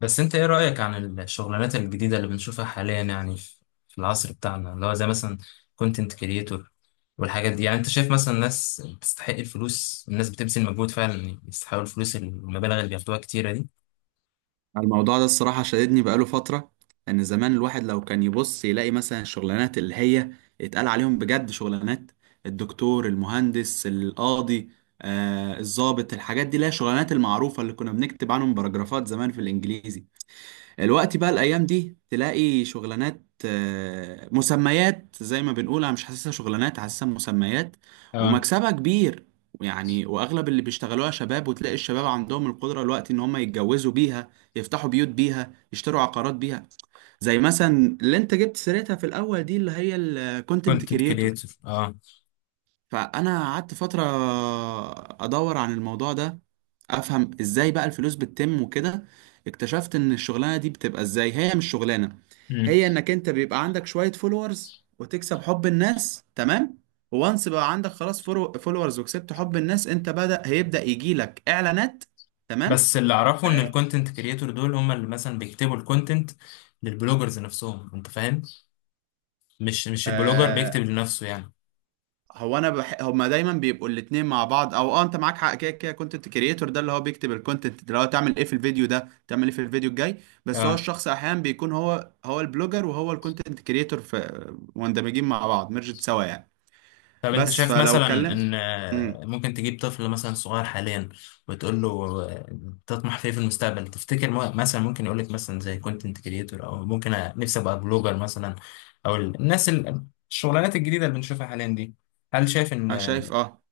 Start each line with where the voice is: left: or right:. left: بس انت ايه رأيك عن الشغلانات الجديدة اللي بنشوفها حاليا، يعني في العصر بتاعنا، اللي هو زي مثلا كونتنت كريتور والحاجات دي؟ يعني انت شايف مثلا ناس تستحق الفلوس؟ الناس بتبذل مجهود فعلا يستحقوا الفلوس، المبالغ اللي بياخدوها كتيرة دي؟
right: الموضوع ده الصراحة شددني بقاله فترة. إن زمان الواحد لو كان يبص يلاقي مثلا الشغلانات اللي هي اتقال عليهم بجد شغلانات الدكتور المهندس القاضي الضابط، الحاجات دي اللي هي الشغلانات المعروفة اللي كنا بنكتب عنهم باراجرافات زمان في الإنجليزي. الوقت بقى الايام دي تلاقي شغلانات، مسميات، زي ما بنقول انا مش حاسسها شغلانات، حاسسها مسميات
left: اه.
right: ومكسبها كبير يعني. واغلب اللي بيشتغلوها شباب، وتلاقي الشباب عندهم القدره الوقت ان هم يتجوزوا بيها، يفتحوا بيوت بيها، يشتروا عقارات بيها، زي مثلا اللي انت جبت سيرتها في الاول دي اللي هي الكونتنت
left: كونتنت
right: كريتور.
left: كريتور، اه.
right: فانا قعدت فتره ادور عن الموضوع ده، افهم ازاي بقى الفلوس بتتم وكده. اكتشفت ان الشغلانه دي بتبقى ازاي، هي مش شغلانه،
left: مم.
right: هي انك انت بيبقى عندك شويه فولورز وتكسب حب الناس، تمام. وانس بقى عندك خلاص فولورز وكسبت حب الناس، انت بدأ هيبدأ يجيلك اعلانات، تمام.
left: بس اللي اعرفه ان الكونتنت كريتور دول هم اللي مثلا بيكتبوا الكونتنت للبلوجرز نفسهم، انت فاهم؟ مش البلوجر بيكتب لنفسه يعني.
right: هما دايما بيبقوا الاتنين مع بعض، او اه انت معاك حق، كده كده كونتنت كريتور ده اللي هو بيكتب الكونتنت، اللي هو تعمل ايه في الفيديو ده، تعمل ايه في الفيديو الجاي. بس هو الشخص احيانا بيكون هو البلوجر وهو الكونتنت كريتور، في مندمجين مع بعض، ميرجت سوا يعني.
left: طب انت
right: بس
left: شايف
right: فلو
left: مثلا
right: اتكلم
left: ان
right: امم
left: ممكن تجيب طفل مثلا صغير حاليا، وتقول له آه، تطمح في ايه في المستقبل؟ تفتكر مثلا ممكن يقول لك مثلا زي كونتنت كريتور، او ممكن نفسي ابقى بلوجر مثلا، او الناس الشغلانات الجديده اللي بنشوفها حاليا دي، هل شايف ان
right: انا شايف اه،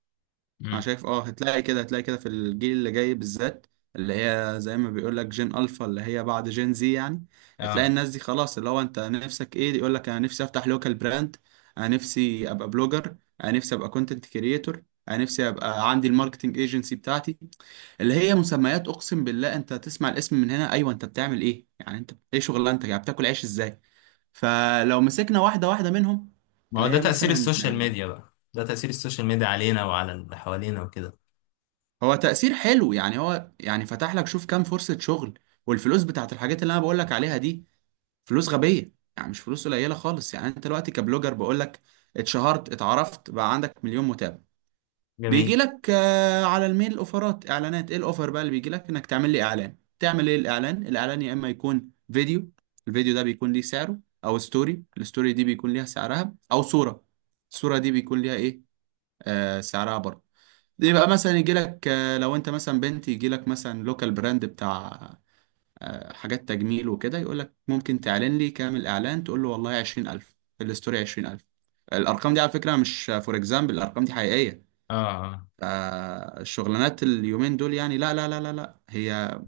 right: انا
left: مم.
right: شايف اه، هتلاقي كده في الجيل اللي جاي بالذات، اللي هي زي ما بيقول لك جين الفا، اللي هي بعد جين زي يعني. هتلاقي
left: اه،
right: الناس دي خلاص، اللي هو انت نفسك ايه؟ يقول لك انا نفسي افتح لوكال براند، انا نفسي ابقى بلوجر، انا نفسي ابقى كونتنت كريتور، انا نفسي ابقى عندي الماركتنج ايجنسي بتاعتي. اللي هي مسميات، اقسم بالله انت تسمع الاسم من هنا ايوه انت بتعمل ايه يعني؟ انت ايه شغلانتك يعني؟ بتاكل عيش ازاي؟ فلو مسكنا واحده واحده منهم،
left: ما هو
right: اللي
left: ده
right: هي
left: تاثير
right: مثلا
left: السوشيال ميديا بقى، ده تاثير السوشيال ميديا علينا وعلى اللي حوالينا وكده.
right: هو تأثير حلو يعني، هو يعني فتح لك شوف كام فرصة شغل. والفلوس بتاعت الحاجات اللي انا بقول لك عليها دي فلوس غبية يعني، مش فلوس قليلة خالص. يعني انت دلوقتي كبلوجر بقول لك، اتشهرت اتعرفت بقى عندك مليون متابع، بيجي
left: جميل.
right: لك على الميل اوفرات اعلانات. ايه الاوفر بقى اللي بيجي لك؟ انك تعمل لي اعلان. تعمل ايه الاعلان؟ الاعلان يا اما يكون فيديو، الفيديو ده بيكون ليه سعره، او ستوري، الستوري دي بيكون ليها سعرها، او صورة، الصورة دي بيكون ليها ايه؟ آه سعرها برضه. دي بقى مثلا يجي لك، لو انت مثلا بنت يجي لك مثلا لوكال براند بتاع حاجات تجميل وكده، يقول لك ممكن تعلن لي؟ كامل اعلان تقول له والله 20000، الستوري 20000. الارقام دي على فكرة مش فور اكزامبل، الارقام دي حقيقية.
left: اه.
right: فالشغلانات اليومين دول يعني، لا لا لا لا لا، هي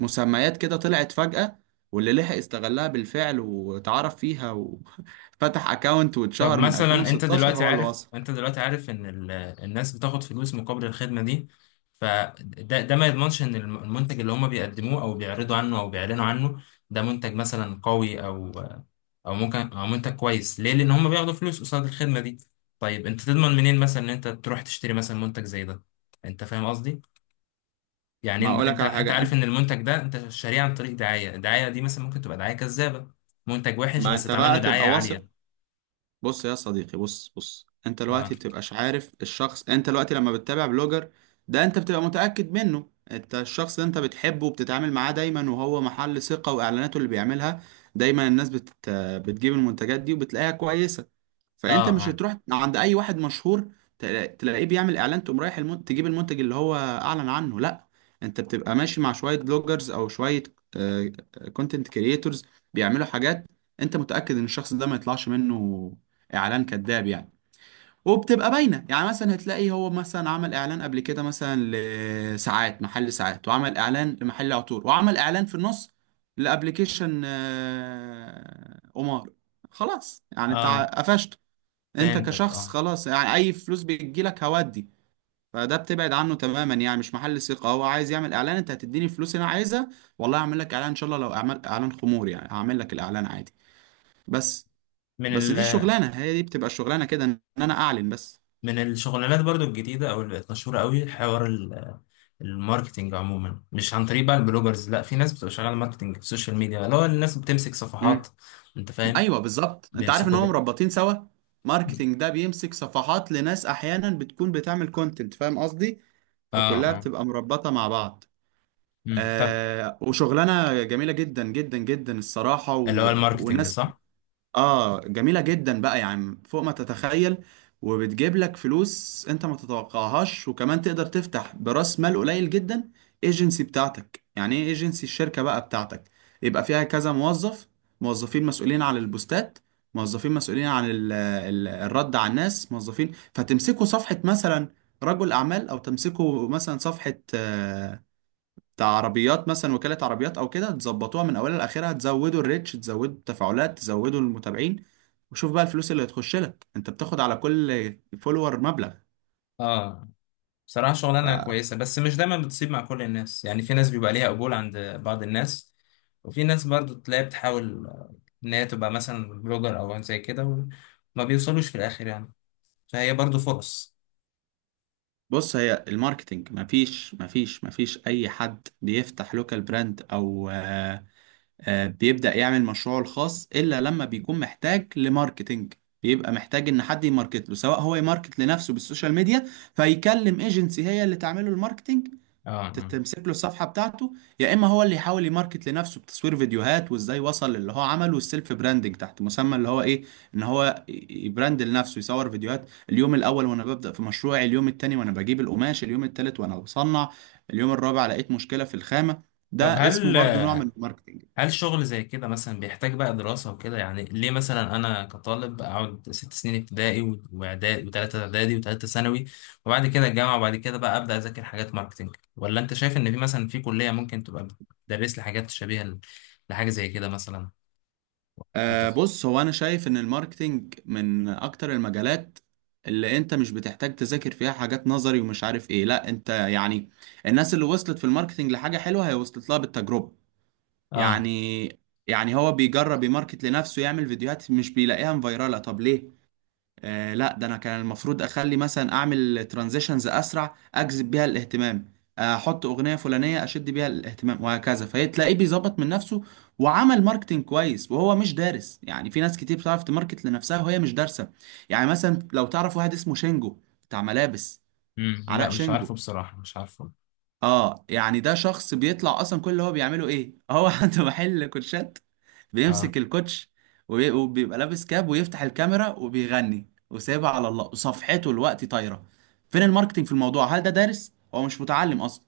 right: مسميات كده طلعت فجأة، واللي لحق استغلها بالفعل واتعرف فيها وفتح اكاونت
left: طب
right: واتشهر من
left: مثلا، انت
right: 2016
left: دلوقتي
right: هو اللي
left: عارف
right: وصل.
left: انت دلوقتي عارف ان الناس بتاخد فلوس مقابل الخدمه دي، فده ما يضمنش ان المنتج اللي هم بيقدموه او بيعرضوا عنه او بيعلنوا عنه ده منتج مثلا قوي، او ممكن او منتج كويس. ليه؟ لان هم بياخدوا فلوس قصاد الخدمه دي. طيب انت تضمن منين مثلا ان انت تروح تشتري مثلا منتج زي ده؟ انت فاهم قصدي؟ يعني
right: ما
left: انت
right: اقولك
left: انت
right: على
left: أنت
right: حاجة
left: عارف
right: انت،
left: ان المنتج ده انت شاريه عن طريق دعايه، الدعايه دي مثلا ممكن تبقى دعايه كذابه، منتج وحش
right: ما
left: بس
right: انت
left: اتعمل له
right: بقى
left: دعايه
right: تبقى
left: عاليه.
right: واثق. بص يا صديقي، بص انت
left: اه،
right: دلوقتي بتبقاش عارف الشخص. انت دلوقتي لما بتتابع بلوجر ده انت بتبقى متأكد منه. انت الشخص ده انت بتحبه وبتتعامل معاه دايما وهو محل ثقة، واعلاناته اللي بيعملها دايما الناس بتجيب المنتجات دي وبتلاقيها كويسة.
left: اه،
right: فانت مش
left: اه،
right: هتروح عند اي واحد مشهور تلاقيه بيعمل اعلان تقوم رايح تجيب المنتج اللي هو اعلن عنه، لا. انت بتبقى ماشي مع شوية بلوجرز او شوية كونتنت كرييتورز بيعملوا حاجات، انت متأكد ان الشخص ده ما يطلعش منه اعلان كذاب يعني. وبتبقى باينة يعني، مثلا هتلاقي هو مثلا عمل اعلان قبل كده مثلا لساعات، محل ساعات، وعمل اعلان لمحل عطور، وعمل اعلان في النص لابلكيشن قمار. خلاص يعني انت
left: اه.
right: قفشت. انت
left: فهمتك،
right: كشخص
left: اه.
right: خلاص يعني اي فلوس بتجيلك هودي. فده بتبعد عنه تماما يعني، مش محل ثقة. هو عايز يعمل اعلان، انت هتديني الفلوس اللي انا عايزها، والله هعمل لك اعلان ان شاء الله. لو اعمل اعلان خمور يعني هعمل لك الاعلان عادي، بس.
left: من
right: بس
left: ال
right: دي الشغلانة، هي دي بتبقى الشغلانة، كده ان انا اعلن بس.
left: من الشغلانات برضو الجديدة أو اللي بقت مشهورة قوي، حوار الماركتينج عموما، مش عن طريق بقى البلوجرز، لا، في ناس بتبقى شغالة ماركتينج في السوشيال ميديا، اللي هو الناس بتمسك صفحات.
right: مم.
left: أنت فاهم؟
right: ايوه بالظبط، انت عارف ان
left: بيمسكوا
right: هم
left: ب...
right: مربطين سوا. ماركتينج ده بيمسك صفحات لناس احيانا بتكون بتعمل كونتنت، فاهم قصدي؟
left: اه،
right: فكلها
left: اه،
right: بتبقى مربطة مع بعض.
left: طب،
right: وشغلانة جميلة جدا جدا جدا الصراحة،
left: اللي هو الماركتينج،
right: وناس.
left: صح؟
right: اه جميلة جدا بقى يا عم، فوق ما تتخيل. وبتجيب لك فلوس انت ما تتوقعهاش، وكمان تقدر تفتح براس مال قليل جدا ايجنسي بتاعتك. يعني ايه ايجنسي؟ الشركة بقى بتاعتك، يبقى فيها كذا موظف، موظفين مسؤولين عن البوستات، موظفين مسؤولين عن ال الرد على الناس، موظفين. فتمسكوا صفحة مثلا رجل اعمال، او تمسكوا مثلا صفحة بتاع عربيات مثلا، وكالة عربيات او كده، تظبطوها من اولها لاخرها، تزودوا الريتش، تزودوا التفاعلات، تزودوا المتابعين. وشوف بقى الفلوس اللي هتخش لك، انت بتاخد على كل فولور مبلغ.
left: اه، بصراحة شغلانة كويسة بس مش دايما بتصيب مع كل الناس، يعني في ناس بيبقى ليها قبول عند بعض الناس، وفي ناس برضو تلاقي بتحاول إن هي تبقى مثلا بلوجر أو زي كده، وما بيوصلوش في الآخر يعني. فهي برضو فرص.
right: فبص هي الماركتينج، مفيش اي حد بيفتح لوكال براند او بيبدأ يعمل مشروعه الخاص الا لما بيكون محتاج لماركتينج. بيبقى محتاج ان حد يماركت له، سواء هو يماركت لنفسه بالسوشيال ميديا فيكلم ايجنسي هي اللي تعمله الماركتينج،
left: اه. آه.
right: تمسك له الصفحة بتاعته، يا إما هو اللي يحاول يماركت لنفسه بتصوير فيديوهات وإزاي وصل للي هو عمله، والسيلف براندنج تحت مسمى اللي هو إيه، إن هو يبراند لنفسه. يصور فيديوهات اليوم الأول وأنا ببدأ في مشروعي، اليوم التاني وأنا بجيب القماش، اليوم التالت وأنا بصنع، اليوم الرابع لقيت مشكلة في الخامة. ده
left: طب
right: اسمه
left: هل
right: برضو نوع من الماركتنج.
left: هل شغل زي كده مثلا بيحتاج بقى دراسة وكده؟ يعني ليه مثلا أنا كطالب أقعد 6 سنين ابتدائي وإعدادي، وتلاتة إعدادي وتلاتة ثانوي، وبعد كده الجامعة، وبعد كده بقى أبدأ أذاكر حاجات ماركتينج؟ ولا أنت شايف إن في مثلا، في كلية ممكن تبقى بتدرس لي حاجات شبيهة لحاجة زي كده مثلا؟ أنت ف...
right: بص هو انا شايف ان الماركتينج من اكتر المجالات اللي انت مش بتحتاج تذاكر فيها حاجات نظري ومش عارف ايه، لا، انت يعني الناس اللي وصلت في الماركتينج لحاجة حلوة هي وصلت لها بالتجربة
left: آه.
right: يعني. يعني هو بيجرب يماركت لنفسه، يعمل فيديوهات مش بيلاقيها مفيرالة، طب ليه؟ آه لا ده انا كان المفروض اخلي، مثلا اعمل ترانزيشنز اسرع اجذب بيها الاهتمام، احط اغنيه فلانيه اشد بيها الاهتمام، وهكذا. فتلاقيه بيظبط من نفسه وعمل ماركتنج كويس وهو مش دارس. يعني في ناس كتير بتعرف تماركت لنفسها وهي مش دارسه. يعني مثلا لو تعرف واحد اسمه شينجو، بتاع ملابس،
left: مم.
right: علاء
left: لا مش
right: شينجو.
left: عارفه بصراحة، مش عارفه.
right: اه يعني ده شخص بيطلع اصلا. كل اللي هو بيعمله ايه؟ هو عنده محل كوتشات،
left: آه،
right: بيمسك الكوتش وبيبقى لابس كاب ويفتح الكاميرا وبيغني وسايبها على الله، وصفحته الوقت طايره. فين الماركتينج في الموضوع؟ هل ده دارس؟ هو مش متعلم اصلا،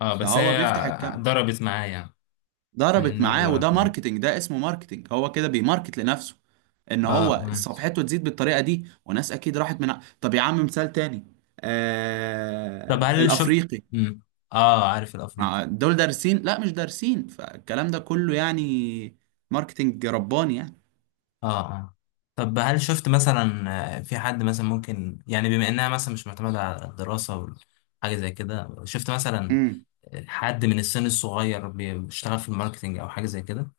left: آه، بس
right: فهو
left: هي
right: بيفتح الكاميرا،
left: ضربت معايا يعني. من
right: ضربت
left: النوع اللي
right: معاه. وده
left: ضربت معايا.
right: ماركتينج، ده اسمه ماركتينج، هو كده بيماركت لنفسه ان
left: آه،
right: هو
left: آه.
right: صفحته تزيد بالطريقه دي. وناس اكيد راحت طب يا عم، مثال تاني،
left: طب هل شفت؟
right: الافريقي.
left: مم. آه، عارف الأفريقي.
right: مع دول دارسين؟ لا مش دارسين. فالكلام ده كله يعني ماركتينج رباني يعني.
left: اه، اه. طب هل شفت مثلا في حد مثلا، ممكن يعني بما انها مثلا مش معتمدة على الدراسة وحاجة زي كده، شفت مثلا
right: امم
left: حد من السن الصغير بيشتغل في الماركتينج او حاجة زي كده؟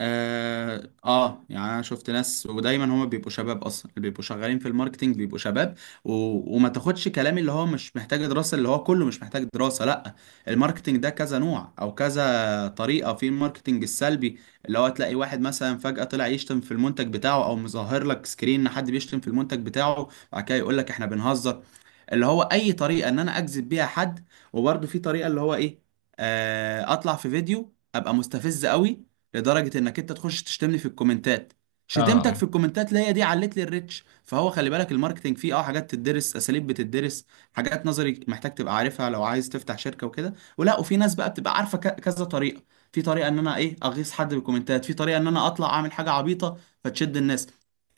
right: يعني انا شفت ناس، ودايما هما بيبقوا شباب اصلا، اللي بيبقوا شغالين في الماركتينج بيبقوا شباب. و... وما تاخدش كلامي اللي هو مش محتاج دراسة اللي هو كله مش محتاج دراسة، لا. الماركتينج ده كذا نوع او كذا طريقة. في الماركتينج السلبي، اللي هو تلاقي واحد مثلا فجأة طلع يشتم في المنتج بتاعه، او مظهر لك سكرين ان حد بيشتم في المنتج بتاعه، بعد كده يقول لك احنا بنهزر. اللي هو اي طريقه ان انا اجذب بيها حد. وبرده في طريقه اللي هو ايه، اطلع في فيديو ابقى مستفز قوي لدرجه انك انت تخش تشتمني في الكومنتات،
left: اه.
right: شتمتك في
left: اه.
right: الكومنتات اللي هي دي علت لي الريتش. فهو خلي بالك الماركتينج فيه اه حاجات تدرس، اساليب بتدرس، حاجات نظري محتاج تبقى عارفها لو عايز تفتح شركه وكده، ولا وفي ناس بقى بتبقى عارفه كذا طريقه. في طريقه ان انا ايه اغيظ حد بالكومنتات، في طريقه ان انا اطلع اعمل حاجه عبيطه فتشد الناس.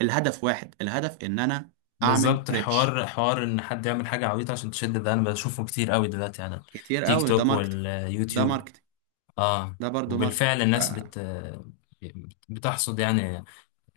right: الهدف واحد، الهدف ان انا اعمل
left: بالظبط،
right: ريتش
left: حوار، حوار ان حد يعمل حاجة عبيطة عشان تشد، ده انا بشوفه كتير قوي دلوقتي على
right: كتير
left: تيك
right: قوي. ده
left: توك
right: ماركتينج، ده
left: واليوتيوب.
right: ماركتينج،
left: اه.
right: ده برضو ماركتينج.
left: وبالفعل الناس بتحصد يعني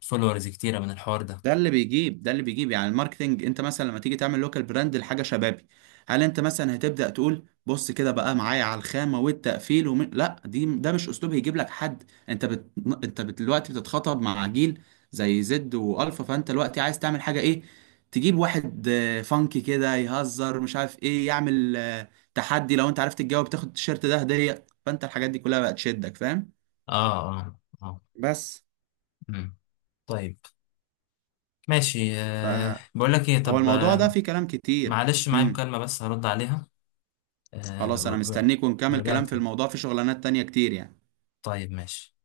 left: فولورز كتيرة من الحوار ده.
right: ده اللي بيجيب، ده اللي بيجيب يعني الماركتينج. انت مثلا لما تيجي تعمل لوكال براند لحاجه شبابي، هل انت مثلا هتبدا تقول بص كده بقى معايا على الخامه والتقفيل لا دي ده مش اسلوب هيجيب لك حد. انت بت... دلوقتي بتتخاطب مع جيل زي زد والفا، فانت دلوقتي عايز تعمل حاجه ايه؟ تجيب واحد فانكي كده يهزر مش عارف ايه، يعمل تحدي لو انت عرفت تجاوب تاخد التيشيرت ده هديه. فانت الحاجات دي كلها بقت تشدك، فاهم؟
left: اه، اه، اه.
right: بس
left: مم. طيب ماشي. أه،
right: فهو
left: بقول لك ايه، طب
right: الموضوع ده فيه كلام كتير.
left: معلش معايا
right: امم
left: مكالمة بس هرد عليها.
right: خلاص انا
left: أه،
right: مستنيك، ونكمل
left: وارجع لك
right: كلام في
left: تاني.
right: الموضوع، في شغلانات تانية كتير يعني.
left: طيب ماشي.